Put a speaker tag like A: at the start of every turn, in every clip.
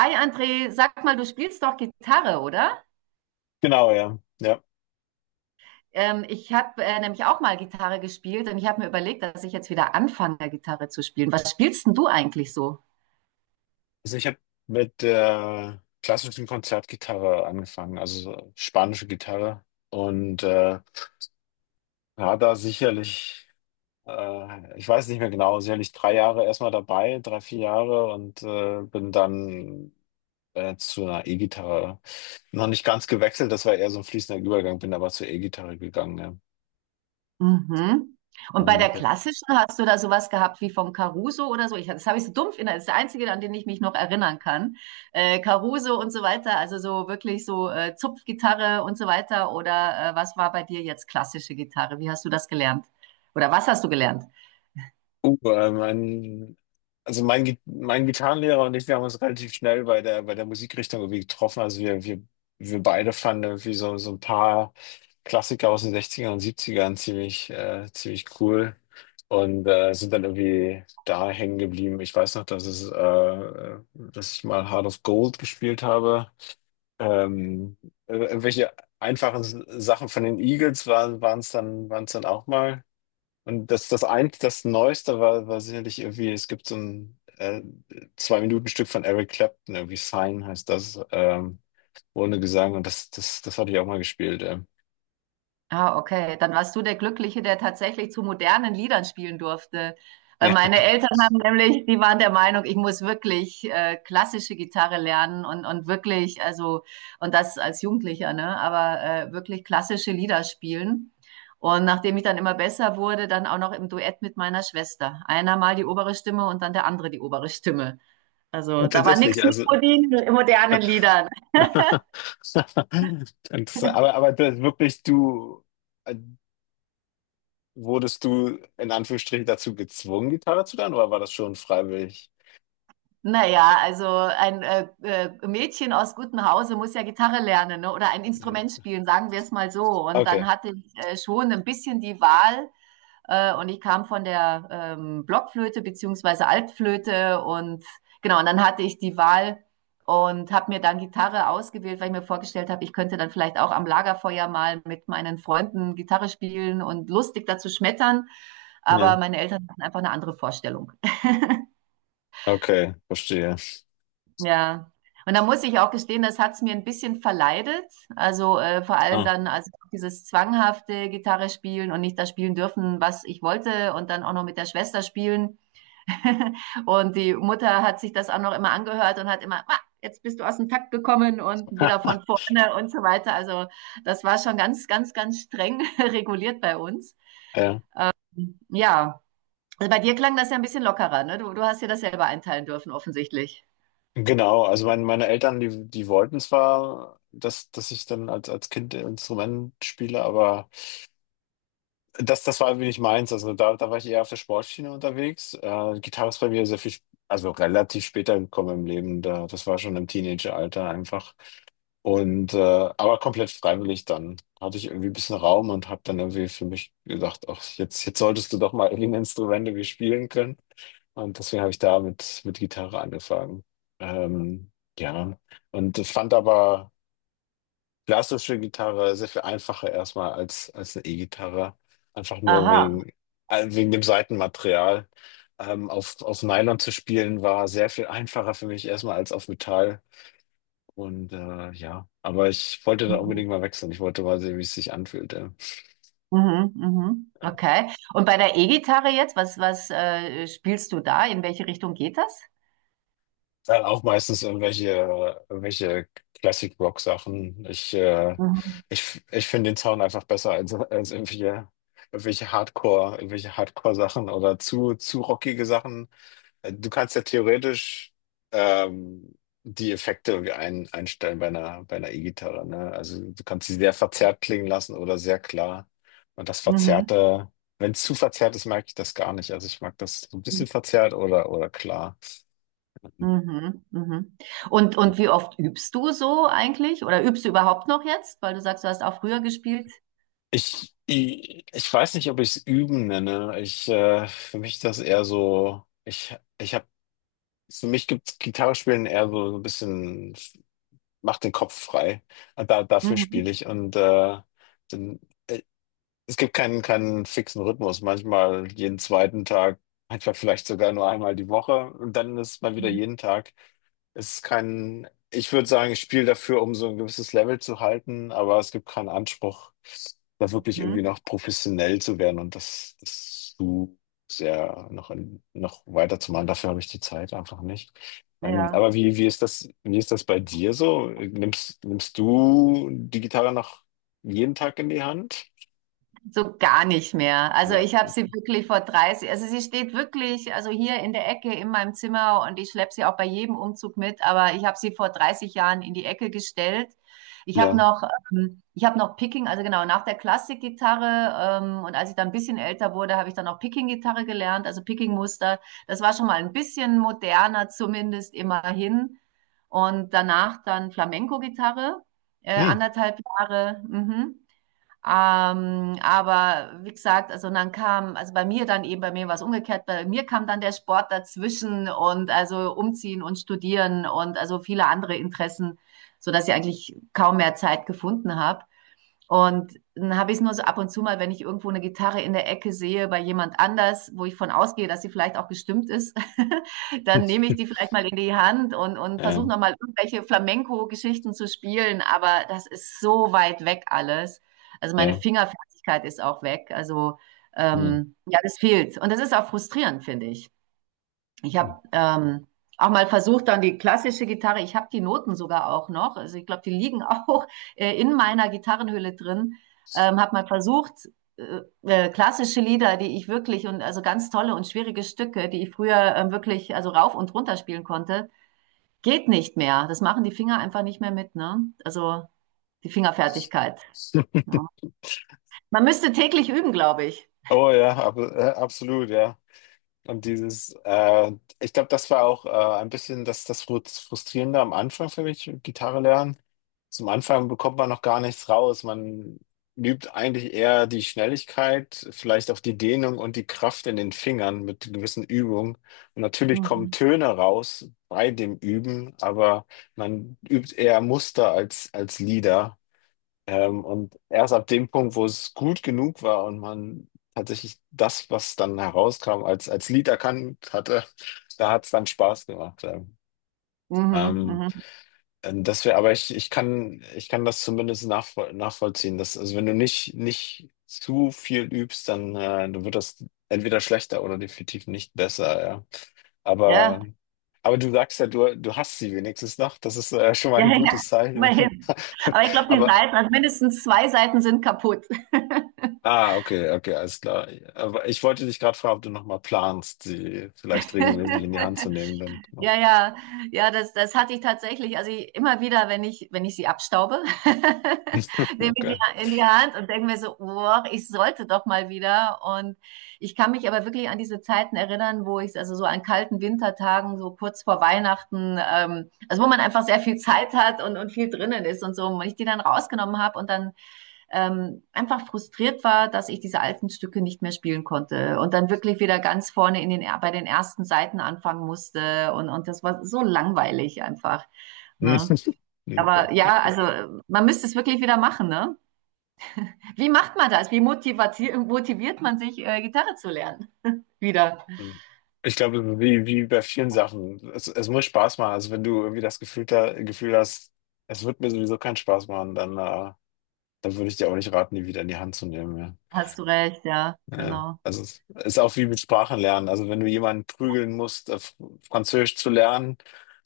A: Hi André, sag mal, du spielst doch Gitarre, oder?
B: Genau, ja. Ja.
A: Ich habe nämlich auch mal Gitarre gespielt und ich habe mir überlegt, dass ich jetzt wieder anfange, Gitarre zu spielen. Was spielst denn du eigentlich so?
B: Also ich habe mit der klassischen Konzertgitarre angefangen, also so spanische Gitarre. Und war da sicherlich, ich weiß nicht mehr genau, sicherlich drei Jahre erstmal dabei, drei, vier Jahre und bin dann zu einer E-Gitarre noch nicht ganz gewechselt, das war eher so ein fließender Übergang, bin aber zur E-Gitarre gegangen, ja.
A: Mhm. Und bei der
B: Und
A: klassischen hast du da sowas gehabt wie vom Caruso oder so? Das habe ich so dumpf das ist der einzige, an den ich mich noch erinnern kann. Caruso und so weiter, also so wirklich so Zupfgitarre und so weiter. Oder was war bei dir jetzt klassische Gitarre? Wie hast du das gelernt? Oder was hast du gelernt?
B: Mein, also mein, Gi- Mein Gitarrenlehrer und ich, wir haben uns relativ schnell bei der Musikrichtung irgendwie getroffen. Also wir beide fanden irgendwie so, so ein paar Klassiker aus den 60 und 70 ziemlich, ziemlich cool und sind dann irgendwie da hängen geblieben. Ich weiß noch, dass ich mal Heart of Gold gespielt habe. Ähm, Irgendwelche einfachen Sachen von den Eagles waren es dann auch mal. Und das Neueste war, war sicherlich irgendwie, es gibt so ein Zwei-Minuten-Stück von Eric Clapton, irgendwie Sign heißt das, ohne Gesang. Und das hatte ich auch mal gespielt.
A: Ah, okay. Dann warst du der Glückliche, der tatsächlich zu modernen Liedern spielen durfte. Weil
B: Ja,
A: meine Eltern haben nämlich, die waren der Meinung, ich muss wirklich klassische Gitarre lernen und wirklich, also, und das als Jugendlicher, ne? Aber wirklich klassische Lieder spielen. Und nachdem ich dann immer besser wurde, dann auch noch im Duett mit meiner Schwester. Einer mal die obere Stimme und dann der andere die obere Stimme. Also da war
B: tatsächlich,
A: nichts mit
B: also.
A: modernen Liedern.
B: Interessant. Aber das wirklich, äh, wurdest du in Anführungsstrichen dazu gezwungen, Gitarre zu lernen, oder war das schon freiwillig?
A: Naja, also ein Mädchen aus gutem Hause muss ja Gitarre lernen, ne? Oder ein Instrument spielen, sagen wir es mal so. Und dann
B: Okay,
A: hatte ich schon ein bisschen die Wahl und ich kam von der Blockflöte beziehungsweise Altflöte und genau, und dann hatte ich die Wahl und habe mir dann Gitarre ausgewählt, weil ich mir vorgestellt habe, ich könnte dann vielleicht auch am Lagerfeuer mal mit meinen Freunden Gitarre spielen und lustig dazu schmettern. Aber
B: ja,
A: meine Eltern hatten einfach eine andere Vorstellung.
B: okay, verstehe.
A: Ja. Und da muss ich auch gestehen, das hat's mir ein bisschen verleidet. Also vor allem
B: Ah.
A: dann, also dieses zwanghafte Gitarre spielen und nicht das spielen dürfen, was ich wollte, und dann auch noch mit der Schwester spielen. Und die Mutter hat sich das auch noch immer angehört und hat immer, ah, jetzt bist du aus dem Takt gekommen und wieder von vorne und so weiter. Also das war schon ganz, ganz, ganz streng reguliert bei uns.
B: Ja.
A: Ja, also bei dir klang das ja ein bisschen lockerer, ne? Du hast dir das selber einteilen dürfen, offensichtlich.
B: Genau, also meine Eltern, die wollten zwar, dass ich dann als Kind Instrument spiele, aber das war irgendwie nicht meins. Also da war ich eher auf der Sportschiene unterwegs. Gitarre ist bei mir sehr viel, also relativ später gekommen im Leben. Das war schon im Teenageralter einfach. Und aber komplett freiwillig dann. Hatte ich irgendwie ein bisschen Raum und habe dann irgendwie für mich gedacht, ach, jetzt solltest du doch mal irgendwie Instrumente wie spielen können. Und deswegen habe ich da mit Gitarre angefangen. Ähm, ja, und ich fand aber klassische Gitarre sehr viel einfacher erstmal als eine E-Gitarre. Einfach nur
A: Aha.
B: wegen, wegen dem Saitenmaterial. Auf Nylon zu spielen war sehr viel einfacher für mich erstmal als auf Metall. Und ja, aber ich wollte da unbedingt mal wechseln. Ich wollte mal sehen, wie es sich anfühlt. Ja.
A: Mhm, mhm. Okay. Und bei der E-Gitarre jetzt, was spielst du da? In welche Richtung geht das?
B: Dann auch meistens irgendwelche Classic-Rock-Sachen. Ich, äh,
A: Mhm.
B: ich, ich, finde den Sound einfach besser als irgendwelche Hardcore-Sachen oder zu rockige Sachen. Du kannst ja theoretisch ähm, die Effekte irgendwie einstellen bei einer E-Gitarre, ne? Also du kannst sie sehr verzerrt klingen lassen oder sehr klar. Und das
A: Mhm.
B: Verzerrte, wenn es zu verzerrt ist, mag ich das gar nicht. Also ich mag das so ein bisschen verzerrt oder klar.
A: Mhm. Mhm. Und wie oft übst du so eigentlich? Oder übst du überhaupt noch jetzt? Weil du sagst, du hast auch früher gespielt.
B: Ich weiß nicht, ob ich es üben nenne. Für mich ist das eher so, für mich gibt Gitarre spielen eher so, so ein bisschen, macht den Kopf frei. Und dafür spiele
A: Mhm.
B: ich. Und dann, äh, es gibt keinen fixen Rhythmus. Manchmal jeden zweiten Tag, manchmal vielleicht sogar nur einmal die Woche. Und dann ist mal wieder jeden Tag, es ist kein, ich würde sagen, ich spiele dafür, um so ein gewisses Level zu halten, aber es gibt keinen Anspruch, da wirklich irgendwie
A: Mhm.
B: noch professionell zu werden und das, das zu sehr noch, in, noch weiterzumachen. Dafür habe ich die Zeit einfach nicht.
A: Ja.
B: Aber wie, wie ist das bei dir so? Nimmst du die Gitarre noch jeden Tag in die Hand?
A: So gar nicht mehr. Also
B: Ja.
A: ich habe sie wirklich vor 30, also sie steht wirklich, also hier in der Ecke in meinem Zimmer und ich schleppe sie auch bei jedem Umzug mit, aber ich habe sie vor 30 Jahren in die Ecke gestellt. Ich habe
B: Ja.
A: noch, ich habe noch Picking, also genau, nach der Klassikgitarre und als ich dann ein bisschen älter wurde, habe ich dann auch Picking-Gitarre gelernt, also Picking-Muster. Das war schon mal ein bisschen moderner zumindest immerhin. Und danach dann Flamenco-Gitarre,
B: Hm.
A: anderthalb Jahre. Mhm. Aber wie gesagt, also dann kam, also bei mir dann eben, bei mir war es umgekehrt, bei mir kam dann der Sport dazwischen und also umziehen und studieren und also viele andere Interessen, so dass ich eigentlich kaum mehr Zeit gefunden habe. Und dann habe ich es nur so ab und zu mal, wenn ich irgendwo eine Gitarre in der Ecke sehe bei jemand anders, wo ich von ausgehe, dass sie vielleicht auch gestimmt ist, dann nehme ich die vielleicht mal in die Hand und versuche
B: Ja,
A: nochmal irgendwelche Flamenco-Geschichten zu spielen. Aber das ist so weit weg alles. Also meine
B: ja.
A: Fingerfertigkeit ist auch weg. Also
B: Hm.
A: ja, das fehlt. Und das ist auch frustrierend, finde ich. Ich habe auch mal versucht, dann die klassische Gitarre, ich habe die Noten sogar auch noch, also ich glaube, die liegen auch in meiner Gitarrenhülle drin, habe mal versucht, klassische Lieder, die ich wirklich und also ganz tolle und schwierige Stücke, die ich früher wirklich also rauf und runter spielen konnte, geht nicht mehr. Das machen die Finger einfach nicht mehr mit, ne? Also die Fingerfertigkeit. Ne? Man müsste täglich üben, glaube ich.
B: Oh ja, absolut, ja. Und dieses, ich glaube, das war auch ein bisschen das Frustrierende am Anfang für mich, Gitarre lernen. Zum Anfang bekommt man noch gar nichts raus. Man übt eigentlich eher die Schnelligkeit, vielleicht auch die Dehnung und die Kraft in den Fingern mit gewissen Übungen. Und natürlich kommen
A: Mhm.
B: Töne raus bei dem Üben, aber man übt eher Muster als Lieder. Und erst ab dem Punkt, wo es gut genug war und man tatsächlich das, was dann herauskam, als Lied erkannt hatte, da hat es dann Spaß gemacht. Ja.
A: Mhm,
B: Ähm,
A: mhm.
B: aber ich kann das zumindest nachvollziehen. Dass, also wenn du nicht zu viel übst, dann, dann wird das entweder schlechter oder definitiv nicht besser, ja.
A: Ja.
B: Aber, aber du sagst ja, du hast sie wenigstens noch. Das ist, schon mal
A: Ja,
B: ein
A: ja,
B: gutes Zeichen.
A: immerhin. Aber ich glaube, die
B: Aber
A: Seiten, also mindestens zwei Seiten sind kaputt.
B: Ah, okay, okay, alles klar. Aber ich wollte dich gerade fragen, ob du nochmal planst, sie vielleicht regelmäßig in die Hand zu nehmen, dann.
A: Ja, ja, ja, das hatte ich tatsächlich. Also ich, immer wieder, wenn ich sie abstaube, nehme ich
B: Okay.
A: sie in die Hand und denke mir so, boah, ich sollte doch mal wieder. Und ich kann mich aber wirklich an diese Zeiten erinnern, wo ich, also so an kalten Wintertagen, so kurz vor Weihnachten, also wo man einfach sehr viel Zeit hat und viel drinnen ist und so, und ich die dann rausgenommen habe und dann einfach frustriert war, dass ich diese alten Stücke nicht mehr spielen konnte und dann wirklich wieder ganz vorne in den, bei den ersten Seiten anfangen musste und das war so langweilig einfach.
B: Hm,
A: Ne?
B: okay.
A: Aber ja, also man müsste es wirklich wieder machen. Ne? Wie macht man das? Wie motiviert man sich, Gitarre zu lernen? Wieder.
B: Hm. Ich glaube, wie, wie bei vielen Sachen, es muss Spaß machen. Also wenn du irgendwie das Gefühl hast, es wird mir sowieso keinen Spaß machen, dann, dann würde ich dir auch nicht raten, die wieder in die Hand zu nehmen. Ja.
A: Hast du recht, ja,
B: Ja.
A: genau.
B: Also es ist auch wie mit Sprachen lernen. Also wenn du jemanden prügeln musst, Französisch zu lernen,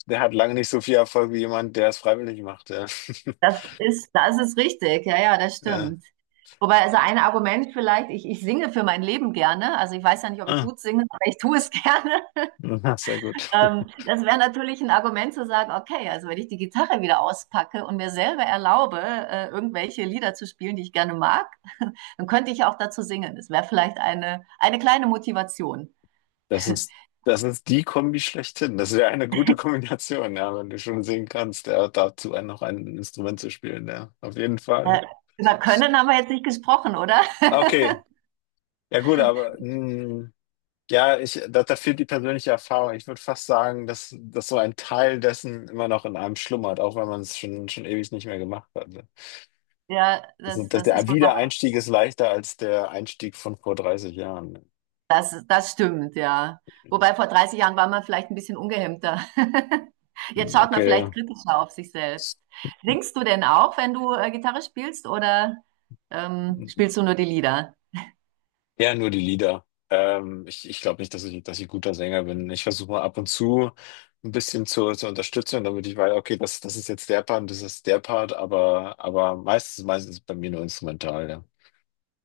B: der hat lange nicht so viel Erfolg wie jemand, der es freiwillig macht. Ja.
A: Das ist richtig. Ja, ja, das
B: Ja.
A: stimmt. Wobei, also ein Argument vielleicht, ich singe für mein Leben gerne. Also ich weiß ja nicht, ob ich
B: Ah,
A: gut singe, aber ich tue es gerne.
B: na, sehr gut.
A: Das wäre natürlich ein Argument zu sagen, okay, also wenn ich die Gitarre wieder auspacke und mir selber erlaube, irgendwelche Lieder zu spielen, die ich gerne mag, dann könnte ich ja auch dazu singen. Das wäre vielleicht eine kleine Motivation.
B: Das ist, das ist die Kombi schlechthin. Das wäre eine gute Kombination, ja, wenn du schon singen kannst, ja, dazu ein- noch ein Instrument zu spielen, ja, auf jeden
A: Äh,
B: Fall.
A: über Können haben wir jetzt nicht gesprochen, oder?
B: Okay, ja gut, aber hm, ja, da fehlt die persönliche Erfahrung. Ich würde fast sagen, dass so ein Teil dessen immer noch in einem schlummert, auch wenn man es schon ewig nicht mehr gemacht hat. Ja.
A: Ja,
B: Also, dass
A: das
B: der
A: ist wohl wahr.
B: Wiedereinstieg ist leichter als der Einstieg von vor 30 Jahren.
A: Das stimmt, ja. Wobei vor 30 Jahren war man vielleicht ein bisschen ungehemmter. Jetzt
B: Hm,
A: schaut man vielleicht
B: okay.
A: kritischer auf sich selbst. Singst du denn auch, wenn du Gitarre spielst, oder spielst du nur die Lieder?
B: Ja, nur die Lieder. Ich glaube nicht, dass ich guter Sänger bin. Ich versuche mal ab und zu ein bisschen zu unterstützen, damit ich weiß, okay, das ist jetzt der Part und das ist der Part, aber meistens ist bei mir nur instrumental, ja.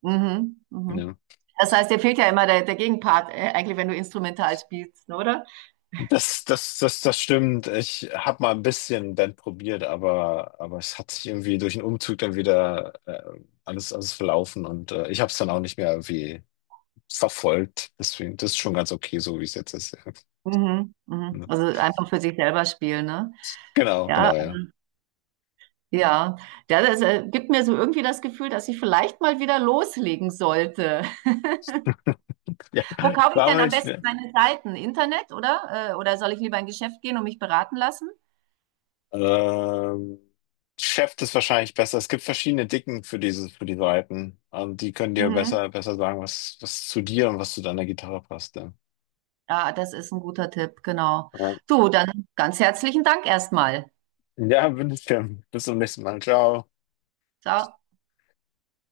A: Mhm, mhm.
B: Ja.
A: Das heißt, dir fehlt ja immer der Gegenpart, eigentlich, wenn du instrumental spielst, ne, oder?
B: Das das stimmt. Ich habe mal ein bisschen Band probiert, aber es hat sich irgendwie durch den Umzug dann wieder alles, verlaufen und ich habe es dann auch nicht mehr irgendwie verfolgt. Deswegen, das ist schon ganz okay, so wie es jetzt ist. Ja.
A: Mhm, mhm.
B: Ja.
A: Also einfach für sich selber spielen, ne?
B: Genau,
A: Ja,
B: genau, ja.
A: ja. Ja, das gibt mir so irgendwie das Gefühl, dass ich vielleicht mal wieder loslegen sollte.
B: Ja,
A: Wo kaufe ich
B: warum
A: denn am
B: nicht?
A: besten
B: Ne?
A: meine Seiten? Internet, oder? Oder soll ich lieber in ein Geschäft gehen und mich beraten lassen?
B: Ähm, Chef ist wahrscheinlich besser. Es gibt verschiedene Dicken für diese, für die Seiten. Die können dir
A: Mhm.
B: besser, besser sagen, was, was zu dir und was zu deiner Gitarre passt. Ja,
A: Ja, das ist ein guter Tipp, genau. Du, dann ganz herzlichen Dank erstmal.
B: ja wünsche ich dir. Bis zum nächsten Mal. Ciao.
A: Ciao.